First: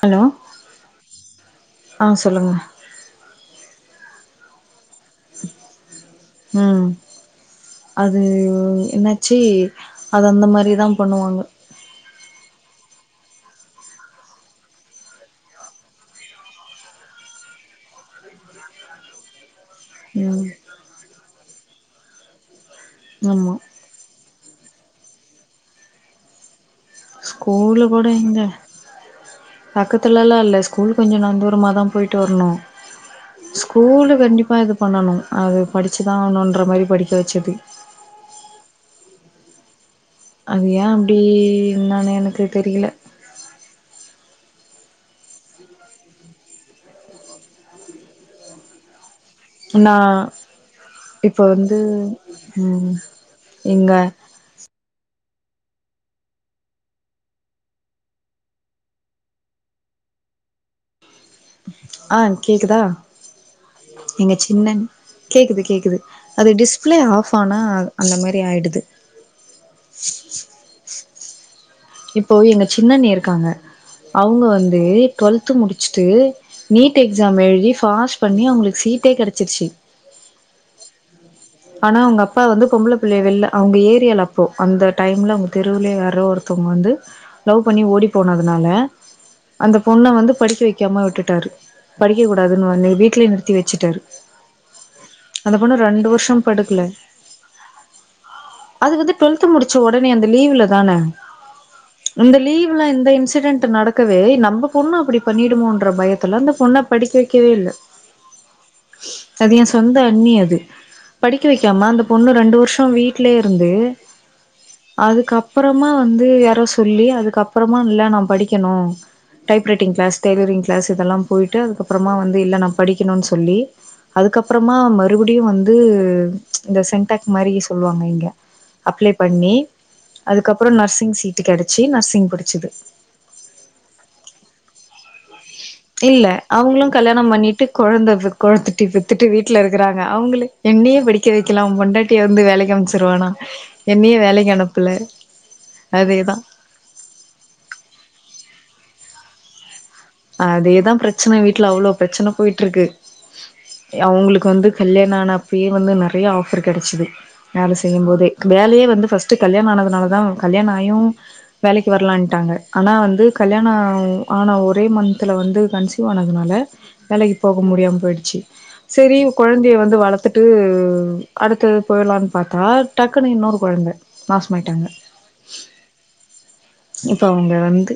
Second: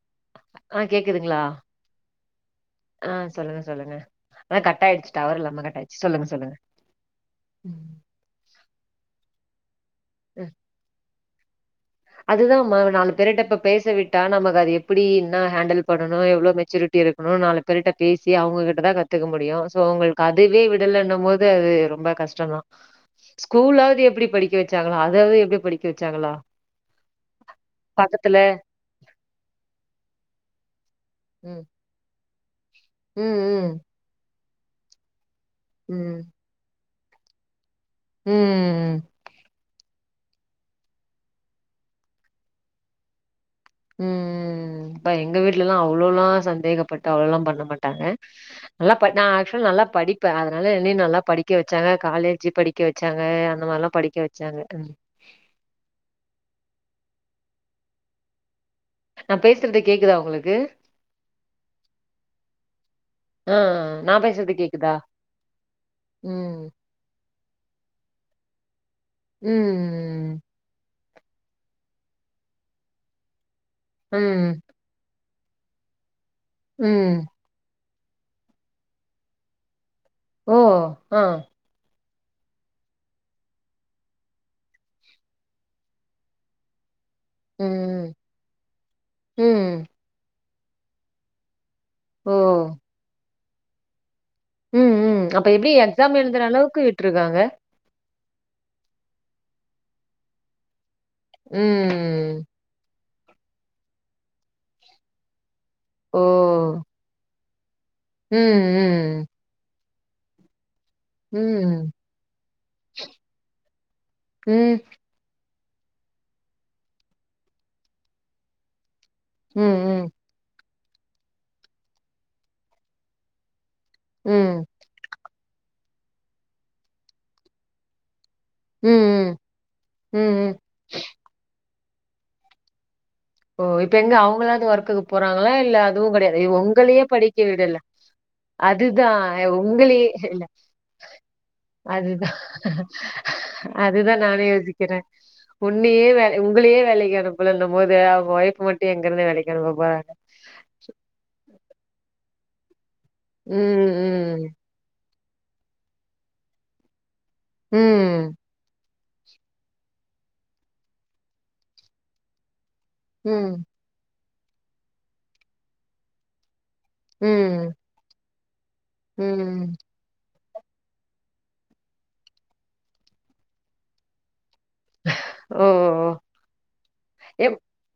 Hello அ கேக்குதுங்களா ஆ சொல்லுங்க அ சொல்லுங்க சொல்லுங்க ஆ கட்டாயிச்சு டவரில்லாம கட்டாயிச்சு சொல்லுங்க சொல்லுங்க ம் என்னாச்சி அது அந்தமாரி தான் பண்ணுவாங்க இதுதா மா நாலு பேருட இப்ப பேசவிட்டா நமக்கது எப்டீன்னா ஹேண்டில் பண்ணணு எவ்ளோ மெச்சூரிட்டி இருக்கணு நாலு பேருட்ட பேசி அவங்ககிட்டதா கத்துக்கமுடியு இப்போ உங்களுக்கு ம் அதுவே விடலனபோது அது ரொம்ப கஷ்டதா ஆமா ஸ்கூலாவது எப்படி படிக்கவச்சாங்களா அதாது எப்டி படிக்கவச்சாங்களா ஸ்கூல கூட இங்க பக்கத்துலலா இல்ல ஸ்கூல் கொஞ்ச ம் நந்தூரமாக தான் போயட்டுு துர்ந ம் ஸ்கூல் கண்டிப்பா இது பண்ணணு அது ம் படிச்சுதாவணும்ன்ற மாதிரி படிக்க தோச்சபி ம் ம் ம் அதுையா ஏ அப்படி நான எனக்கு தெரியல ம் ம் ம் ம் ப்ப எங்க வீட்ல எல்லா அவ்வளோ எல்லா சந்தேகப்பட்டு அவ்வளவு எல்லா பண்ண மாட்டாங்க நல்லா ப நான் ஆக்சுவ நல்லா நா படிப்பே அதனால என்ன நல்லா இப்போ படிக்க வந்து வச்சாங்க காலேஜ் படிக்க ம் வச்சாங்க அந்த மாரி எங்க படி படிக்க வச்சாங்க ம் நான் பேசுறத கேக்குதா உங்களுக்கு ஆ கேக்குதா ஆ நா எங்க பேசுறது சின்னன் கேக்குதா கேக்குது கேக்குது அது ம் டிஸ்பிளே ஆஃப் பானா அந்த மாரி ஆய்டுது ம் ம் ம் இப்போ எங்க சின்னண்ணி இருக்காங்க அவங்க ம் வந்து டுவெல்து முடிச்சுட்டு நீட் ம் எக்ஸாம் எழுதி பாஸ் பண்ணி அவங்களுக்கு சீட்டே கிடைச்சிருச்சி ஓ ஆ ஆனா அவங்க அப்பா வந்து பொம்பளைப்பிள்ளைய வெளில அவங்க ஏரியால அப்போ அந்த டைம்ல அவங்க தெருவுலே வேற ஒருத்தவங்க வந்து லவ் பண்ணி ஓடி ம் போனதுனால அந்த ம் பொண்ணை வந்து படிக்க வைக்காம விட்டுட்டாரு படிக்க ஓ கூடாதுன்னு வ வீட்லயே நிறுத்தி வச்சுட்டாரு ம் ம் அப்ப அந்த எப்டி பொண்ணு ரெண்டு எக்ஸாம் எழுதுற வருஷம் அளவுக்கு படுக்கல விட்ருக்காங்க அது வந்து டு்வெல்த் முடிச்ச உடனே அந்த லீவு்ல தான ம் இந்த லீவ்ல இந்த இன்சிடென்ட் நடக்கவே நம்ம பொண்ணு அப்படி பண்ணிடுமோ ருர ஓ பயத்துல அந்த பொண்ண படிக்க வைக்கவே இல்ல ம் ம் அது என் சொந்த அண்ணி அது படிக்க வைக்காம ம் அந்த பொண்ணு ரெண்டு வருஷம் வீட்லயே இருந்து ம் அதுக்கப் அப்புறமா வந்து யாரோ சொல்லி அதுக்கப்புறமா இல்ல நா படிக்கணு ம் டைப்ரைட்டிங் ம் கிளாஸ் டய்லரிங் கிளாஸ் இதெல்ல போய்ட்டு அதுக்கப்புற வந்து இல்ல நா படிக்கணும்னு சொல்லி ம். அதுக்கப்புறமா மறுபடியும் வந்து இந்த சென்டக் மாரி சொல்லுவாங்க இங்க ம், அப்ளே ம். பண்ணி ம், ம். அதுக்கப்றோ நர்சிங் சீட்டு கெடச்சி நர்சிங் படிச்சது ஓ இப்ப எங்க அவங்களாவது ஒர்க்குக்கு போறாங்களா இல்ல அதுவு கெடையாது இவ அவங்களு உங்களையே கல்யாணம் படிக்க பண்ணிட்டு விடல்ல கொழந்த கொழத்துட்டி அதுதா பெத்துட்டு வீட்ல இருக்கறாங்க உங்களேயே அவங்களே [unintelligible] என்னையே படிக்க வைக்கலா உ பொண்டாட்டிய அதுதா வந்து வேலைக்கு அனுப்ச்சிருவானா அதுதா என்னையே நானு வேலைக்கு அனுப்பல யோசிக்கிறே உன்னையே அதேதா [unintelligible] உங்களே வேலைக்கு அனுப்புலன்னும் போது அவங்க ஒய்ஃப் மட்டு எங்கிருந்து வேலைக்கு அனுப்ப போறங் அதேதா பிரச்சன வீட்ல அவ்ளோ பிரச்சன போயிட்டு இருக்கு ம், ம். அவங்களுக்கு வந்து கல்யாண ஆனா அப்பயே வந்து நெறைய ஆஃபர் கெடச்சது வேல செய்யும்போதே ம். வேலையே வந்து ஃபஸ்டு கல்யாண ஆனதுனால தா கல்யாணம் ஆயும் வேலைக்கு வரலான்டாங்க ஆனா வந்து ம். கல்யாண ஆன ஒரே மன்த்துல வந்து கன்சியூவ் ஆனதுனால வேலைக்கு போக ம். முடியாம போயிடுச்சு செரி கொழந்தைய ம். வந்து வளத்துட் டு அடுத்த போய்லாம்னு பாத்தா டக்குனு இன்னொரு கொழந்த மாஸ் மாட்டாங்க ஓ! ஓ! இப்ப அவங்க எப் வந்து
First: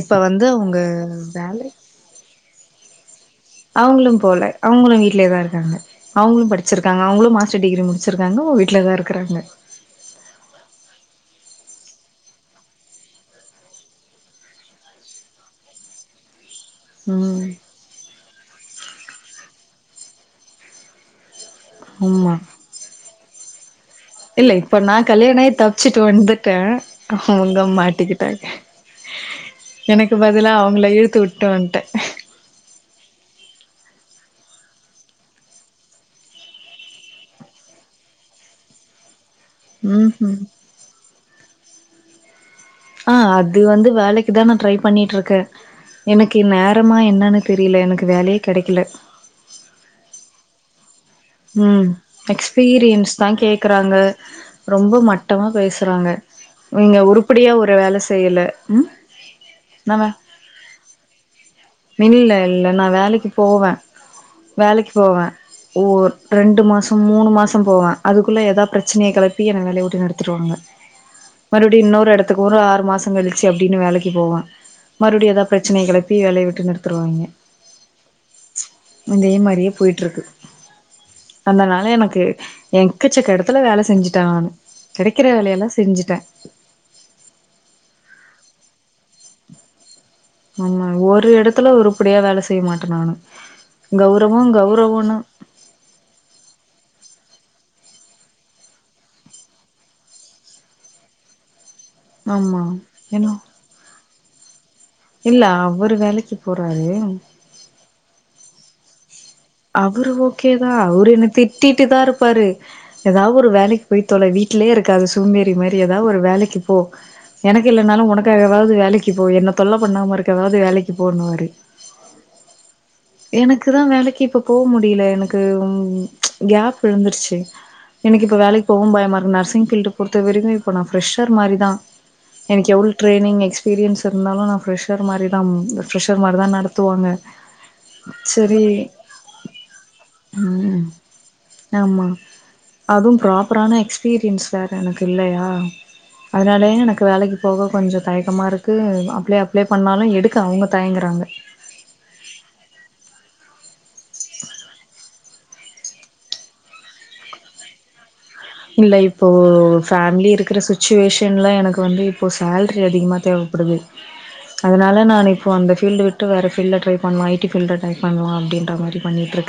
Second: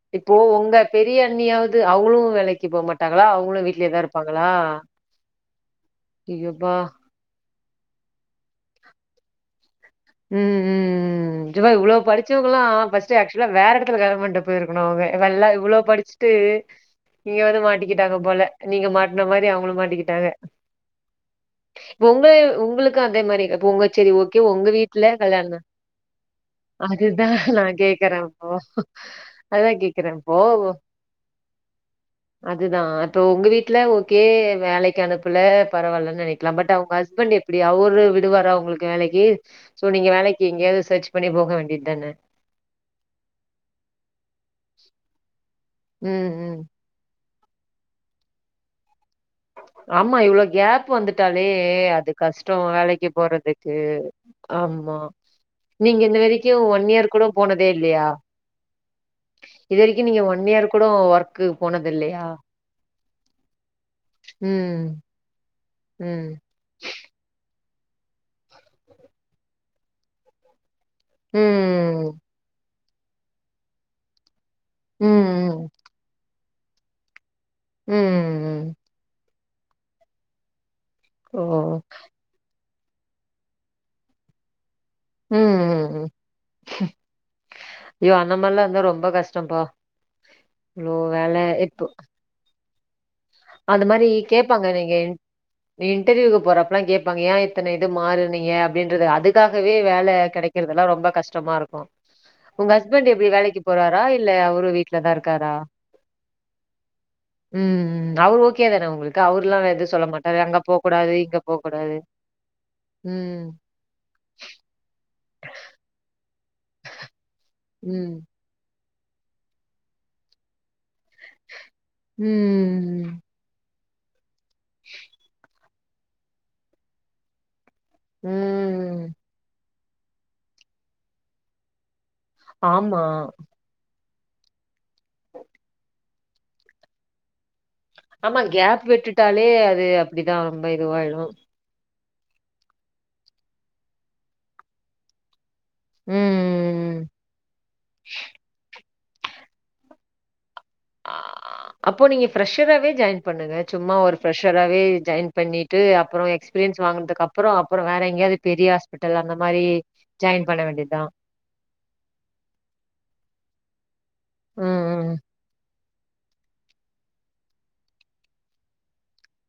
இப்ப இப்போ வந்து உங்க அவுங்க பெரிய அண்ணியாவது அவங்களு வேலைக்கு போக மாட்டாங்களா அவங் அவங்களும் போல அவங்களு வீட்லேதா இருக்காங்க ஐயோ! அவங்களும் அப்பா! படிச்சிருக்காங்க அவங்களும் மாஸ்டர் டிகிரி முடிசிருக்காங்க வீட்ல தா இருக்கிறாங்க ம் [unintelligible] இவ்ளோ படிச்சவங்கலாம் ஃபஸ்டு ஆக்சுவலா வேற இடத்துல வேரா இடத்துல கல்யாணம் பண்ணுட்டு போயிருக்கு அவங்க இவ எல்லா இவ்ளோ படிச்சுட்டு நீங்க ம் வந்து மாட்டிக்கிட்டாங்க போல நீங்க மாட்ன மாரி அவங்களு மாட்டிக்கிட்டாங்க உங்க ஆமா உங்களுக்கு அதே மாரி போங்க செரி ஓகே இல்ல உங்க இப்ப வீட் நா கல்யாண ஆயி தப்பச்சுட்டு வந்துட்டே அதுதான் அவங்க நான் கேக்குறேன் மாட்டிக்கிட்டாங்க இப்போ அதுதான் எனக் கேக்குறேன் கு பதிலா அவங்கள இழுத்து விட்டு வன்டே அதுதா அப்போ உங்க வீட்ல ஓ கே வேலைக்கு அனுப்பல பரவாயில்லைன்னு நெனைக்கலா பட் அவங்க ஹஸ்பண்ட் எப்டி அவரு விடுவற உங்ளுக்கு வேலைக்கு சோ நீங்க ம் ம் வேலைக்கு எங்கேயாவது சர்ச் பண்ணி போக வேண்டிய தானே ஆஹ் அது வந்து வேலைக்கு தா நா ட்ரை பண்ணிட்டு இருக்கே ம் எனக்கு ம் நேரமா என்னன்னுத் தெரியல எனக்கு வேலையே கெடைக்கல ஆமா இவ்ளோ கேப் வந்துட் ம் எக்ஸ்பீரியன்ஸ் தா போறதுக்கு கேக்குறாங்க ஆமா ரொம்ப மட்டமா நீங்க பேசுறாங்க இந்த வரைக்கு ஒன் நீங்க இயர் கூட உருப்படியா போனதே ஒரு வேல இல்லையா செய்யல ம் இது வரைக்கு நம்ம நீங்க ஒன் இயர் கூட ஒர்க்கு போனது இல்லையா இல்ல இல்ல நா வேலைக்கு போவே வேலைக்கு ம் போவே ஓ ம் ரெண்டு மாசம் மூணு மாசம் போவே அதுக்குள்ள ஏதாவது பிரச்சனைய கிளப்பி என்ன வேலைய வுட்டு நிறுத்திடுவாங்க மறுபடியு இன்னொரு ம் இடத்துக்கு ஒரு ஆறு மாசோ கழிச்சு அப்டின்னு வேலைக்கு போவே மறுபடி ஏதா ம் பிரச்சனைய கெளப்பி வேலைய விட்டு நிறுத்துருவாங்க ம் ம் ம் இதே மாரியே போய்டுருக்கு ஓ அதனால எனக்கு எங்கச்சக்க எடத்துல வேல செஞ்சுட்ட நானு கெடைக்கிற ம் வேலையெல்லா ம் ம் செஞ்சுட்டே அந்த மார்லா இருந்தா ரொம்ப கஷ்டம்பா ஆமா இவ்ளோ ஒரு வேல இடத்துல உருபடியா வேல செய்ய மாட்ட நானு அது மாரி கௌரவோ கேபாங்க நீங்க கௌரவோன்னு இன்டர்வியூ போறப்பல்லா கேப்பாங்க ஏ இத்தன இது மாறுனீங்க அப்டின்றது அதுக்காகவே வேல கெடைக்கிறதுல்லா ரொம்ப கஷ்டமா இருக்கு ஆமா உங்க ஹஸ்பண்ட் எப்டி ஏன்னா வேலைக்கு போறாரா இல்ல அவரு வீட் ல தா இல்ல இருக்காரா அவரு வேலைக்கு போறாரு ம் ம் அவரு ஓகே தானே உங்களுக் அவரு ஓகேதா அவரு என்ன இங்க போ திட்டிட்டு கூடாது. தா இருப்பாரு ஏதாவது ஒரு ம் வேலைக்கு போய்த் தொ ல வீட்லே இருக்காத சோம்பேறி மாரி ஏதாவது ஒரு வேலைக்கு போ எனக்கு இல்லைனாலும் ம். உனக்காகவாது வேலைக்கிப் போ என்ன தொல்ல பண்ணாம இருக்கவது வேலைக் ம் ம் எனக்கு தா வேலைக்கு இப்ப போக முடியல எனக்கு கேப் விழுந்துருச்சு எனக்கு இப்போ வேலைக்கு போகவும் ம் பயமா இருக்கு நர்சிங் ஃபில்லிடு பொறுத்த வரைக்கு இப்போ நா ஃப்ரஷர் மாரிதா எனக்கு எவ்ளோ ஆமா ட்ரெய்னிங் எக்ஸ்பீரியன்ஸ் இருந்தாலு நா ஃப்ரெஷர் மாரிதா ஃப்ரெஷர் மாரிதா நடத்துவாங்க ஆமா சரி கேப் விட்டுட்டாலே அது அப்டிதா ரொம்ப இதுவாயிடு அதும் ப்ராப்பரான எக்ஸ்பீரியன்ஸ் வேற எனக்கு இல்லயா அதனாலயே ம். எனக்கு வேலைக்கு போக கொஞ்சோ தயக்கமா இருக்கு அப்ளை அப்ளை பண்ணாலு எடுக்க அவுங்க ஆ அப்போ நீங்க ஃப்ரெஷராவே ஜாயின் பண்ணுங்க சும்மா ஒரு ஃபிரெஷராவே ஜாயின் பண்ணிட்டு அப்றோ எக்ஸ்பீரியன்ஸ் வாங்குனதுக்கப்றோ அப்றோ வேற எங்கயாவது பெரிய இல்ல ஹாஸ்பிட்டல் இப்போ அந்த மாரி ஃபேமிலி ஜாயின் இருக்கற பண்ண வேண்டியதுதா சுச்சுவேஷ்ன்ல எனக்கு வந்து இப்போ சேலரி அதிகமா தேவ படுது ம் அதனால ம். நானு இப்போ அந்த ஃபீல்டு விட்டு வேற ஃபீல்டுல ட்ரை பண்லா ஐ டி ஃபீல்டுல ட்ரை பண்லா அப்டின்ற மாரி பண்ணிட்டு இரு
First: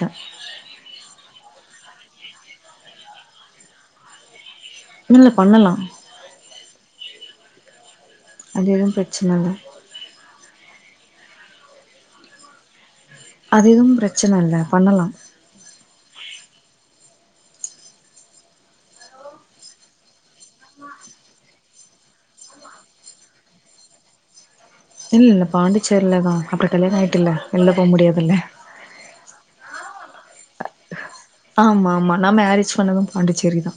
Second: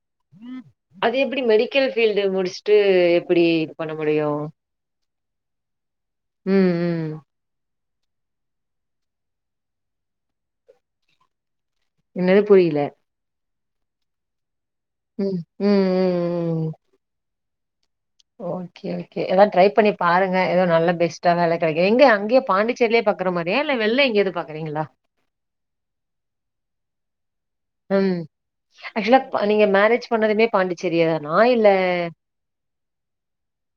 அது எப்டி மெடிக்கல் ஃபீல்டுல முடிச்சுட்டு எப்டி பண்ண முடியு இல்ல பண்ணலா ம் ம் அது எது பிரச்சனல்ல என்னது புரில அதிகம் பிரச்சன இல்ல பண்ணலா உஹ்ம் ம் ம் ம் ஓகே ஓகே எதா ட்ரை பண்ணி பாருங்க எதோ நல்லா பெஸ்ட்டா வேல கெடைக்கு எங்க அங்யே பாண்டிச்சேர்லயே பாக்கற மாரியா இல்ல வெள்ள எங்யாது பா இல்ல இல்ல பாண்டிச்சேர்லதா அப்றோ கல்யாண் ஆயிட்ல்ல வெளில போ ம் முடியாதுல்ல ஆக்சுவலா நீங்க மேரேஜ் பண்ணதுமே பாண்டிச்சேரியாதானா இல்ல ஆமா ஆமா நா மேரேஜ் பண்ணது பாண்டிச்சேரி தா